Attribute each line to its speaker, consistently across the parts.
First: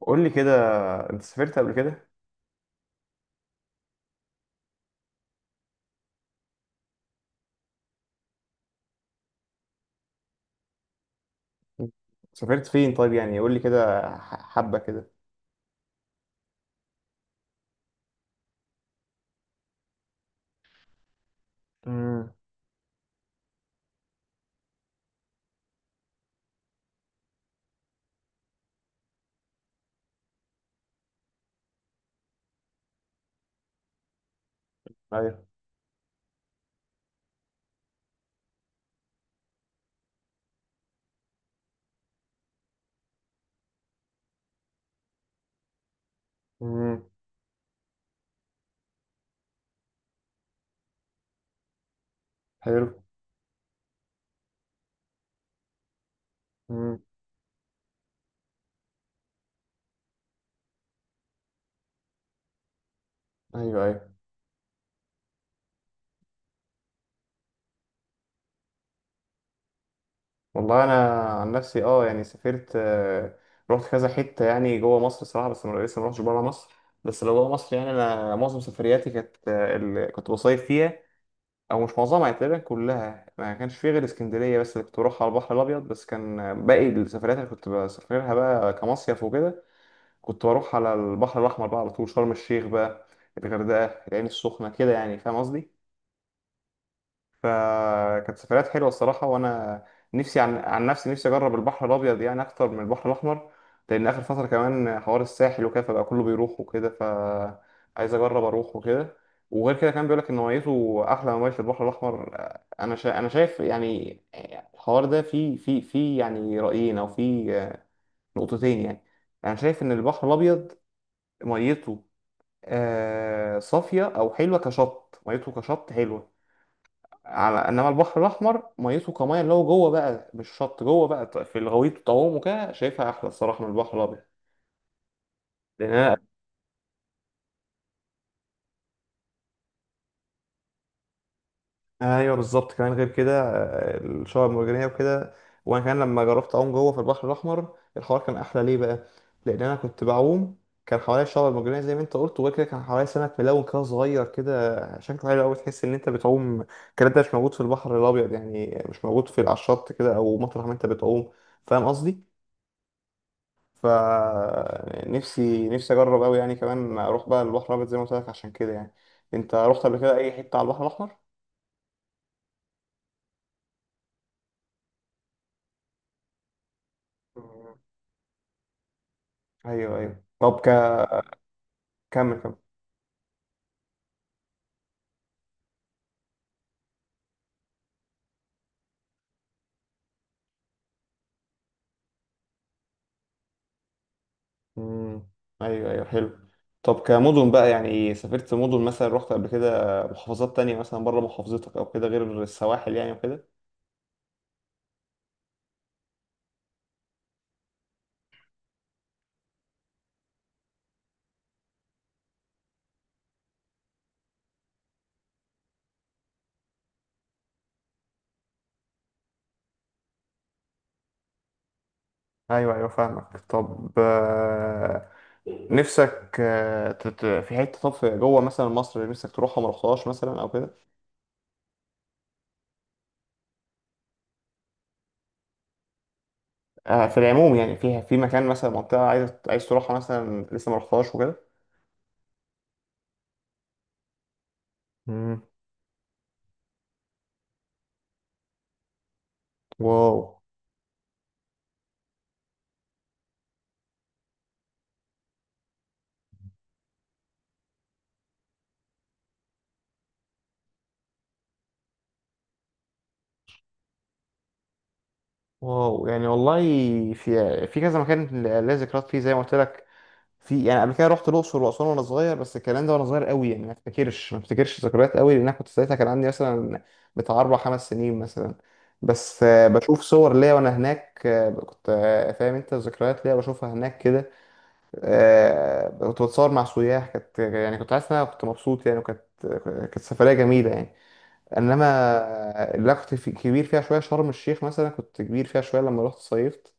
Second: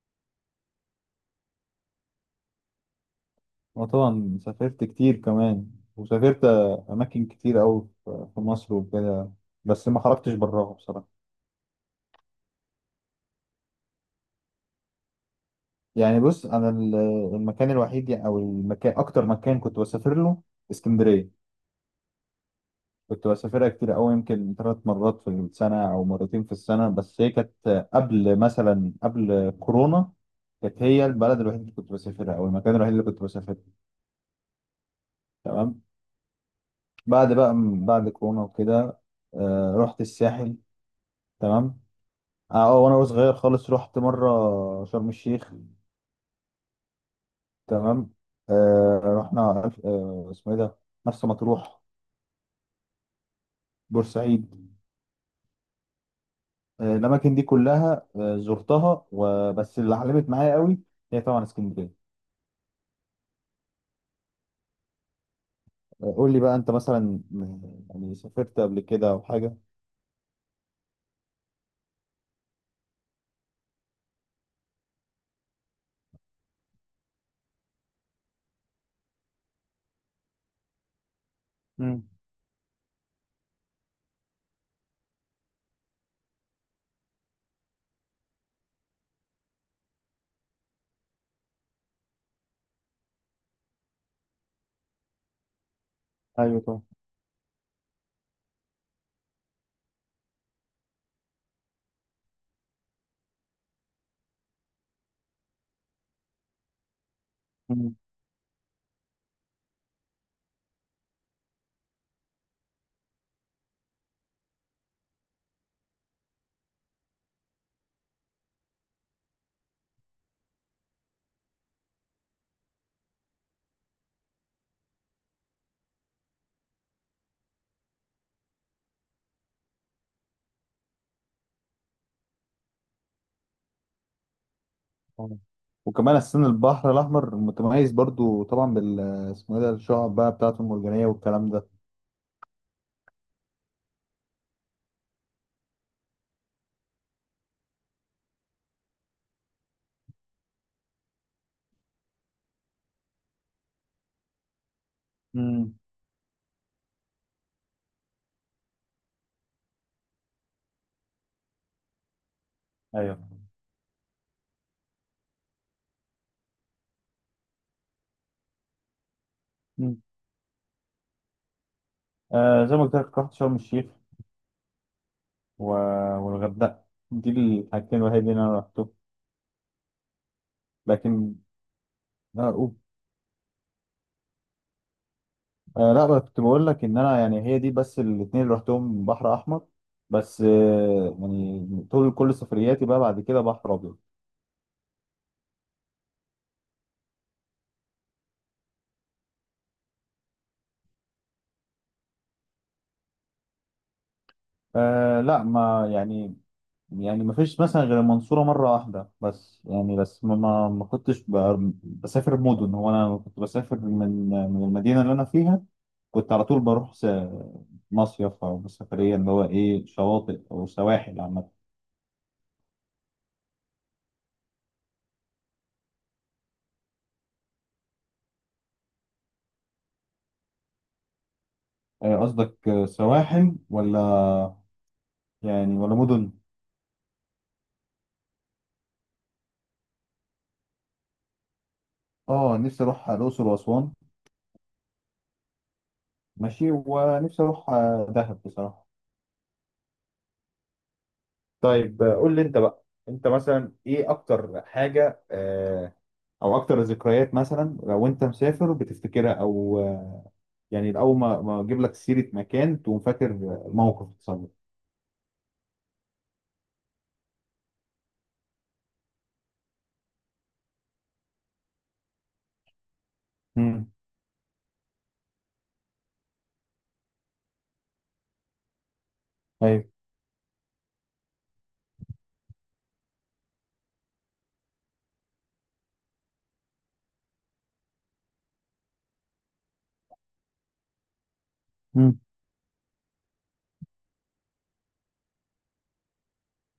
Speaker 1: قول لي كده، انت سافرت قبل كده؟
Speaker 2: وطبعا سافرت كتير كمان، وسافرت أماكن كتير أوي في مصر وكده، بس ما خرجتش براها بصراحة.
Speaker 1: سافرت فين طيب؟ يعني قول لي كده حبة كده.
Speaker 2: يعني بص، أنا المكان الوحيد أو المكان أكتر مكان كنت بسافر له اسكندرية.
Speaker 1: امم.
Speaker 2: كنت بسافرها كتير أوي، يمكن 3 مرات في السنة أو مرتين في السنة، بس هي كانت قبل، مثلا قبل كورونا. كانت هي البلد الوحيد اللي كنت بسافرها أو المكان الوحيد اللي كنت بسافره.
Speaker 1: ايوه.
Speaker 2: تمام. بعد بقى بعد كورونا وكده، رحت الساحل. تمام. وانا صغير خالص رحت مره شرم الشيخ.
Speaker 1: امم.
Speaker 2: تمام. رحنا، اسمه ايه ده، مرسى مطروح،
Speaker 1: حلو.
Speaker 2: بورسعيد.
Speaker 1: امم.
Speaker 2: الاماكن دي كلها زرتها، وبس اللي علمت معايا قوي هي طبعا اسكندريه.
Speaker 1: ايوه، ايوه.
Speaker 2: قول لي بقى انت مثلا، يعني سافرت قبل كده او حاجه؟
Speaker 1: والله انا، عن نفسي، يعني سافرت، رحت كذا حتة يعني جوه مصر صراحة، بس انا لسه ما رحتش بره مصر. بس لو جوه مصر، يعني انا معظم سفرياتي كانت، اللي كنت بصيف فيها. او مش
Speaker 2: مم.
Speaker 1: معظمها، يعني تقريبا كلها ما كانش فيه غير اسكندرية بس اللي كنت بروحها على البحر الابيض، بس كان، باقي السفريات اللي كنت بسافرها بقى كمصيف وكده. كنت بروح على البحر الأحمر بقى على طول، شرم الشيخ بقى، الغردقة، العين السخنة كده، يعني فاهم قصدي.
Speaker 2: ايوه طبعا.
Speaker 1: فكانت سفريات حلوة الصراحة، وأنا نفسي، عن نفسي، نفسي أجرب البحر الأبيض يعني أكتر من البحر الأحمر. لأن آخر فترة كمان حوار الساحل وكده، فبقى كله بيروح وكده،
Speaker 2: مم.
Speaker 1: فعايز أجرب أروح وكده. وغير كده كان بيقولك إن ميته أحلى من مية البحر الأحمر. أنا شايف يعني الحوار ده فيه، فيه يعني رأيين، أو فيه نقطتين يعني. أنا شايف إن البحر الأبيض ميته، صافية أو حلوة كشط، ميته كشط حلوة. على إنما البحر الأحمر ميته، كمية اللي هو جوه بقى مش شط جوه بقى، في الغويط والطعوم وكده، شايفها أحلى الصراحة من البحر الأبيض.
Speaker 2: طبعاً.
Speaker 1: لأن أنا.
Speaker 2: وكمان السن البحر الاحمر متميز برضو طبعا بال، اسمه ايه ده، الشعب بقى بتاعته المرجانيه والكلام ده.
Speaker 1: ايوه بالظبط. كمان غير كده، الشعب المرجانيه وكده. وانا كمان لما جربت اعوم جوه في البحر الاحمر، الحوار كان احلى. ليه بقى؟ لان انا كنت بعوم، كان حواليا الشعب المرجانيه زي ما انت قلت، وغير كده كان حواليا سمك ملون كده صغير كده شكله حلو قوي،
Speaker 2: مم.
Speaker 1: تحس ان انت بتعوم. الكلام ده مش موجود في البحر الابيض، يعني مش موجود في، على الشط كده او مطرح ما انت بتعوم. فاهم قصدي.
Speaker 2: ايوه.
Speaker 1: ف نفسي اجرب قوي يعني، كمان اروح بقى البحر الابيض زي ما قلت لك. عشان كده يعني انت رحت قبل
Speaker 2: مم.
Speaker 1: كده اي حته على البحر الاحمر؟
Speaker 2: زي ما قلت لك، رحت شرم الشيخ و... والغردقة. دي الحاجتين الوحيدين اللي انا رحتهم،
Speaker 1: ايوه، ايوه. طب
Speaker 2: لكن.
Speaker 1: كمل
Speaker 2: لا
Speaker 1: كمل.
Speaker 2: أقول. لا بقى، كنت بقول لك ان انا يعني هي دي بس الاتنين اللي رحتهم بحر احمر. بس يعني طول كل سفرياتي بقى بعد كده بحر ابيض.
Speaker 1: مم. ايوه، ايوه، حلو. طب كمدن بقى، يعني سافرت مدن؟ مثلا رحت قبل كده محافظات تانية مثلا بره محافظتك او كده غير السواحل يعني وكده؟
Speaker 2: لا ما يعني ما فيش مثلا غير المنصورة مرة واحدة بس، يعني بس ما كنتش بسافر مدن. هو انا كنت بسافر من المدينة اللي انا فيها، كنت على طول بروح مصيف او سفرية، اللي هو ايه، شواطئ او سواحل عامة.
Speaker 1: ايوه ايوه فاهمك. طب، نفسك، في حته، طب في جوه مثلا مصر، نفسك تروحها ما رحتهاش مثلا او كده؟
Speaker 2: قصدك سواحل ولا، يعني ولا مدن؟
Speaker 1: في العموم يعني، في مكان مثلا، منطقه عايز تروحها مثلا لسه ما رحتهاش وكده.
Speaker 2: اه، نفسي اروح الاقصر واسوان.
Speaker 1: مم.
Speaker 2: ماشي. ونفسي اروح دهب بصراحه.
Speaker 1: واو.
Speaker 2: طيب، قول لي انت بقى، انت مثلا ايه اكتر حاجة، او اكتر ذكريات، مثلا لو انت مسافر بتفتكرها، او يعني اول ما اجيب لك سيره مكان تقوم فاكر موقف حصل لك.
Speaker 1: واو يعني والله، في كذا مكان ليا ذكريات فيه زي ما قلت لك. في يعني قبل كده رحت الاقصر واسوان وانا صغير، بس الكلام ده وانا صغير قوي يعني، ما
Speaker 2: امم،
Speaker 1: افتكرش ما افتكرش ذكريات قوي، لان انا كنت ساعتها كان عندي مثلا بتاع اربع خمس سنين مثلا. بس،
Speaker 2: ايوه.
Speaker 1: بشوف صور ليا وانا هناك، كنت، فاهم انت، ذكريات ليا بشوفها هناك كده. كنت بتصور مع سياح، كانت يعني كنت حاسس ان انا كنت مبسوط يعني، وكانت سفريه جميله يعني. انما
Speaker 2: امم،
Speaker 1: اللي أنا كنت كبير فيها شويه، شرم الشيخ مثلا كنت كبير فيها شويه لما رحت صيفت.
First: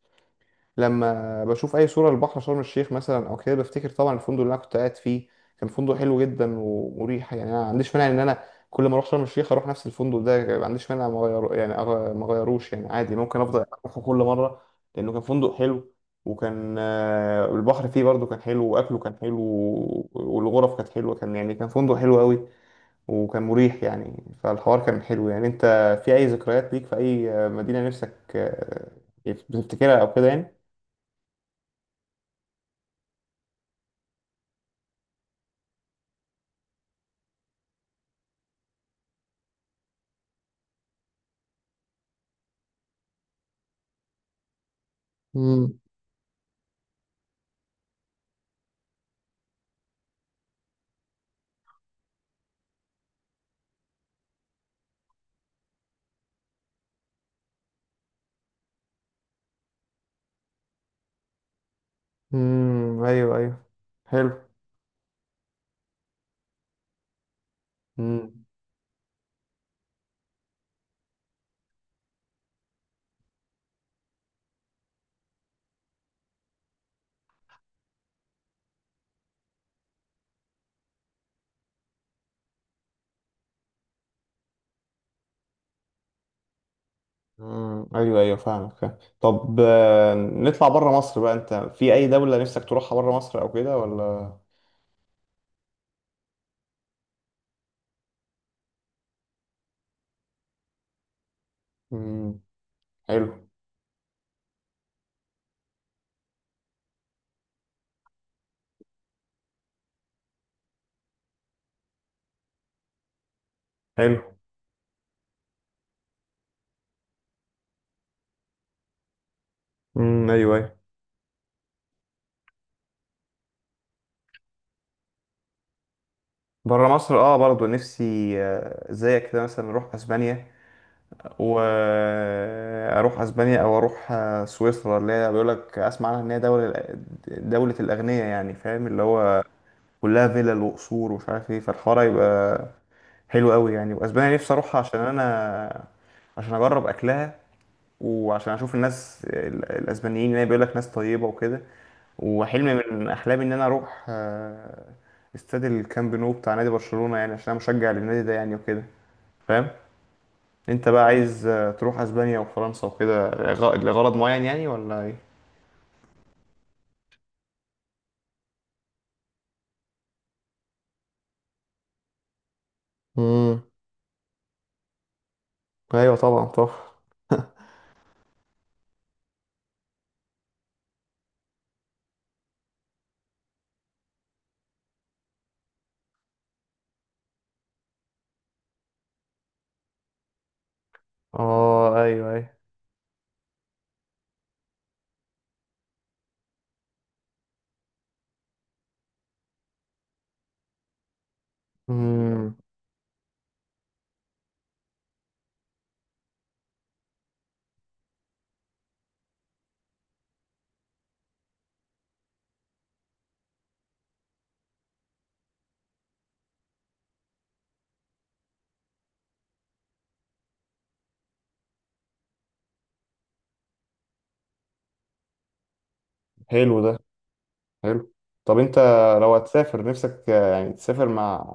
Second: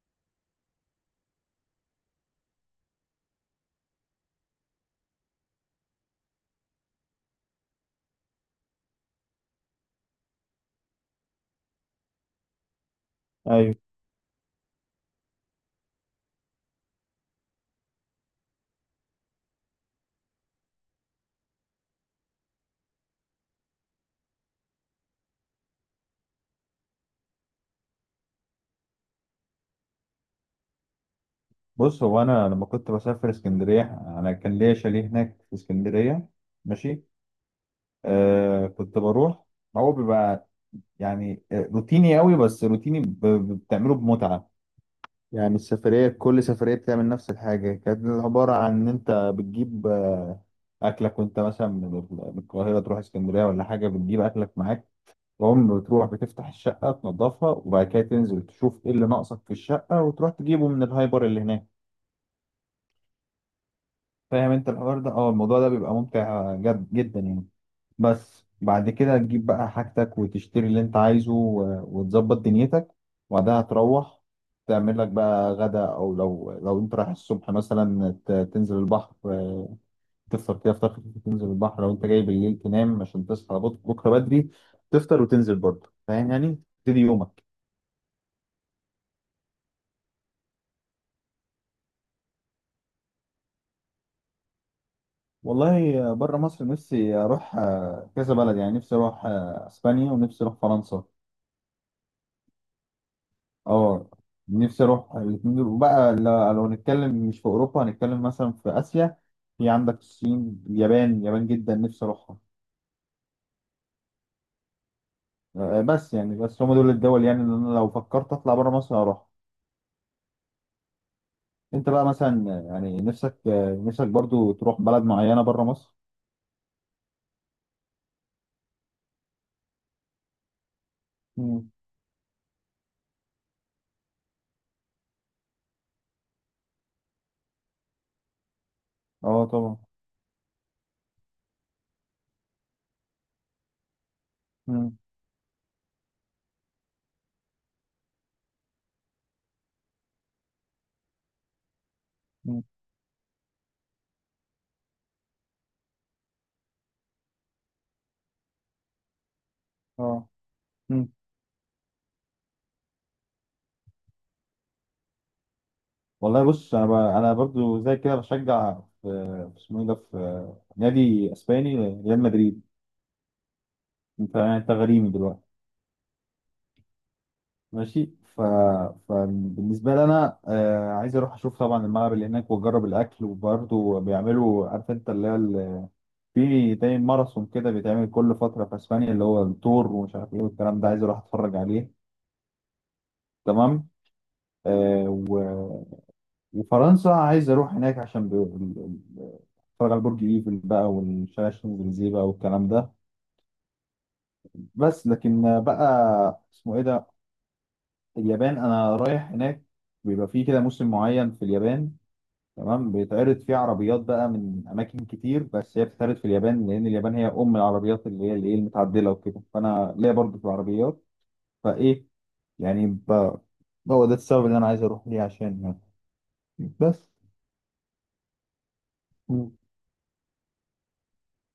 Speaker 1: لما بشوف اي صوره للبحر شرم الشيخ مثلا او كده بفتكر طبعا الفندق اللي انا كنت قاعد فيه. كان فندق حلو جدا ومريح يعني، انا ما عنديش مانع ان انا كل ما اروح شرم الشيخ اروح نفس الفندق ده، ما عنديش مانع ما اغير يعني، ما اغيروش يعني، عادي ممكن افضل
Speaker 2: ايوه.
Speaker 1: اروحه كل مره. لانه كان فندق حلو، وكان، البحر فيه برضه كان حلو، واكله كان حلو، والغرف كانت حلوه، كان يعني كان فندق حلو قوي وكان مريح يعني. فالحوار كان حلو يعني. انت في اي ذكريات ليك في اي مدينة نفسك، بتفتكرها او كده يعني؟
Speaker 2: بص، هو انا لما كنت بسافر اسكندريه، انا كان ليا شاليه هناك في اسكندريه. ماشي. كنت بروح، هو بيبقى يعني روتيني قوي، بس روتيني بتعمله بمتعة. يعني
Speaker 1: امم.
Speaker 2: السفرية، كل سفرية بتعمل نفس الحاجة، كانت عبارة عن إن أنت بتجيب أكلك، وأنت مثلا من القاهرة تروح اسكندرية ولا حاجة بتجيب أكلك معاك. تقوم بتروح بتفتح الشقة تنظفها، وبعد كده تنزل تشوف إيه اللي ناقصك في الشقة وتروح تجيبه من الهايبر اللي هناك.
Speaker 1: امم. ايوه ايوه حلو.
Speaker 2: فاهم أنت الحوار ده؟ الموضوع ده بيبقى ممتع جد جدا يعني.
Speaker 1: امم.
Speaker 2: بس بعد كده تجيب بقى حاجتك وتشتري اللي انت عايزه وتظبط دنيتك، وبعدها تروح تعمل لك بقى غدا، او لو انت رايح الصبح مثلا، تنزل البحر، تفطر كده فطار خفيف تنزل البحر. لو انت جاي بالليل تنام عشان تصحى بكره بدري، تفطر وتنزل برضه. فاهم؟ يعني تبتدي يومك.
Speaker 1: امم. ايوه ايوه فاهمك، فاهم. طب، نطلع بره مصر بقى، انت في اي دولة نفسك تروحها بره مصر او كده ولا؟
Speaker 2: والله بره مصر نفسي اروح كذا بلد، يعني نفسي اروح اسبانيا، ونفسي اروح فرنسا.
Speaker 1: امم. حلو.
Speaker 2: اه نفسي اروح الاتنين دول. وبقى لو هنتكلم مش في اوروبا، هنتكلم مثلا في اسيا، في عندك الصين، اليابان. اليابان جدا نفسي اروحها.
Speaker 1: حلو.
Speaker 2: بس يعني بس هم دول الدول، يعني اللي انا لو فكرت اطلع بره مصر هروح.
Speaker 1: امم. ايوه، ايوه.
Speaker 2: انت بقى مثلا، يعني نفسك برضو تروح بلد معينة بره مصر؟
Speaker 1: بره مصر، اه برضو نفسي، زيك كده مثلا نروح اسبانيا،
Speaker 2: مم.
Speaker 1: واروح اسبانيا، او اروح سويسرا، اللي هي بيقول لك اسمع عنها ان هي دوله، دوله الاغنياء يعني، فاهم، اللي هو
Speaker 2: اه طبعا.
Speaker 1: كلها فيلل وقصور ومش عارف ايه، فالحوار يبقى حلو قوي يعني. واسبانيا نفسي اروحها
Speaker 2: مم.
Speaker 1: عشان انا، عشان اجرب اكلها، وعشان اشوف الناس الاسبانيين اللي بيقول لك ناس طيبه وكده.
Speaker 2: مم.
Speaker 1: وحلم من احلامي ان انا اروح، استاد الكامب نو بتاع نادي برشلونه، يعني عشان انا مشجع للنادي ده يعني وكده، فاهم.
Speaker 2: اه.
Speaker 1: انت بقى
Speaker 2: مم.
Speaker 1: عايز، تروح اسبانيا وفرنسا وكده لغرض معين يعني ولا ايه؟
Speaker 2: والله، بص، انا انا برضو زي كده بشجع، اسمه ايه ده، في نادي اسباني، ريال مدريد.
Speaker 1: امم.
Speaker 2: انت يعني انت غريمي دلوقتي.
Speaker 1: ايوه، طبعا، طبعا.
Speaker 2: ماشي. ف... فبالنسبه لي انا عايز اروح اشوف طبعا الملعب اللي هناك، واجرب الاكل، وبرضه بيعملوا، عارف انت اللي هي في زي ماراثون كده بيتعمل كل فتره في اسبانيا، اللي هو التور ومش عارف ايه والكلام ده، عايز اروح اتفرج
Speaker 1: اه،
Speaker 2: عليه.
Speaker 1: ايوه، ايوه.
Speaker 2: تمام. آه و... وفرنسا عايز اروح هناك عشان اتفرج على برج ايفل بقى والشارع الشانزليزيه بقى
Speaker 1: امم.
Speaker 2: والكلام ده. بس لكن بقى اسمه ايه ده، اليابان انا رايح هناك. بيبقى فيه كده موسم معين في اليابان، تمام، بيتعرض فيه عربيات بقى من اماكن كتير، بس هي بتتعرض في اليابان لان اليابان هي ام العربيات، اللي هي المتعدله وكده، فانا ليا برضه في العربيات. فايه، يعني هو ده السبب اللي انا عايز اروح ليه، عشان يعني،
Speaker 1: حلو ده،
Speaker 2: بس.
Speaker 1: حلو. طب انت لو
Speaker 2: مم.
Speaker 1: هتسافر، نفسك، يعني تسافر مع،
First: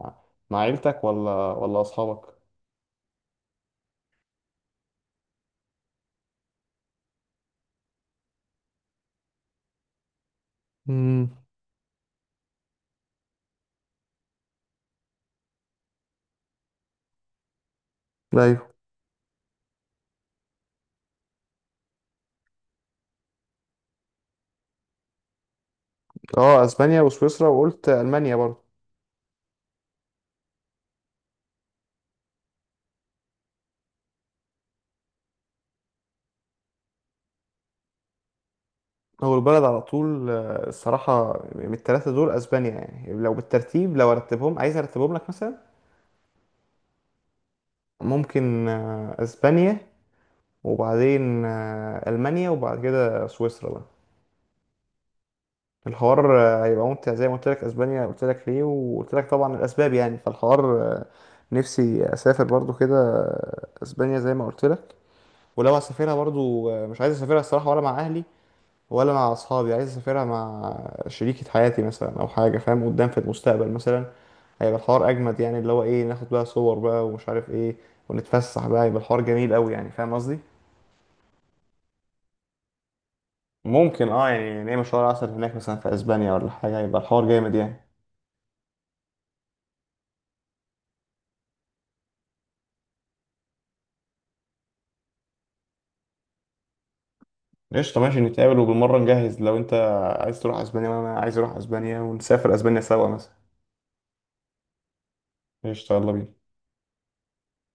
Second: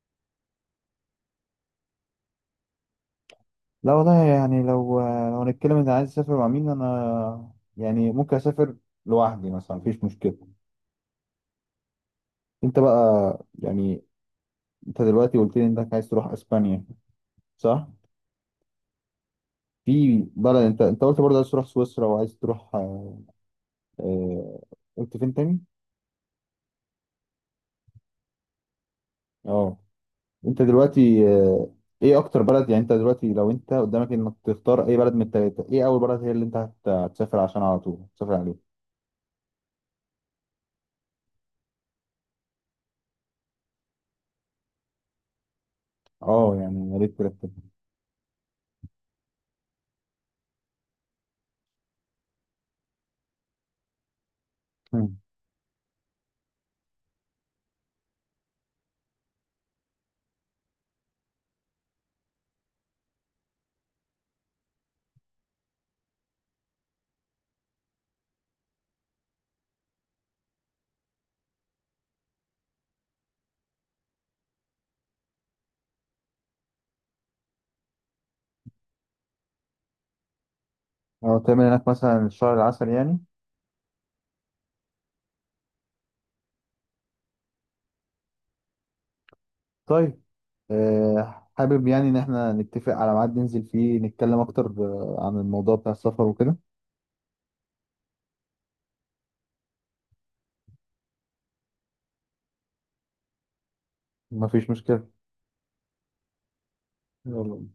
Speaker 1: مع عيلتك ولا اصحابك؟
Speaker 2: لا والله، يعني لو هنتكلم ان عايز اسافر مع مين انا، يعني ممكن اسافر لوحدي مثلا، مفيش مشكله.
Speaker 1: امم.
Speaker 2: انت بقى يعني، انت دلوقتي قلت لي انك عايز تروح اسبانيا صح؟
Speaker 1: ايوه.
Speaker 2: في بلد، انت قلت برضه عايز تروح سويسرا، وعايز تروح آه، قلت فين تاني؟
Speaker 1: اه، اسبانيا وسويسرا، وقلت المانيا برضه.
Speaker 2: اه انت دلوقتي، ايه اكتر بلد، يعني انت دلوقتي لو انت قدامك انك تختار اي بلد من التلاتة، ايه اول بلد هي اللي انت هتسافر عشان على طول تسافر عليه؟
Speaker 1: اول بلد على طول، الصراحه من الثلاثه دول اسبانيا. يعني لو بالترتيب، لو ارتبهم، عايز ارتبهم لك مثلا.
Speaker 2: اه يعني يا ريت ترتب.
Speaker 1: ممكن، اسبانيا، وبعدين، ألمانيا، وبعد كده سويسرا بقى.
Speaker 2: مم.
Speaker 1: الحوار، هيبقى ممتع زي ما قلت لك. اسبانيا قلت لك ليه، وقلت لك طبعا الاسباب يعني. فالحوار، نفسي اسافر برضو كده، اسبانيا زي ما قلت لك. ولو هسافرها برضو، مش عايز اسافرها الصراحه ولا مع اهلي ولا مع اصحابي، عايز اسافرها مع شريكة حياتي مثلا او حاجه، فاهم، قدام في المستقبل مثلا. هيبقى الحوار اجمد يعني، اللي هو ايه، ناخد بقى صور بقى ومش عارف ايه، ونتفسح بقى، يبقى الحوار جميل قوي يعني، فاهم قصدي.
Speaker 2: اه تعمل هناك مثلا الشهر العسل يعني؟
Speaker 1: ممكن يعني نعمل شهر عسل هناك مثلا في اسبانيا ولا حاجه، يبقى الحوار جامد يعني.
Speaker 2: طيب، حابب يعني ان احنا نتفق على ميعاد ننزل فيه نتكلم اكتر عن الموضوع بتاع السفر وكده.
Speaker 1: قشطه ماشي، نتقابل، وبالمره نجهز لو انت عايز تروح اسبانيا وانا عايز اروح اسبانيا، ونسافر اسبانيا سوا مثلا.
Speaker 2: مفيش مشكلة.
Speaker 1: قشطه، يلا بينا.
Speaker 2: يلا.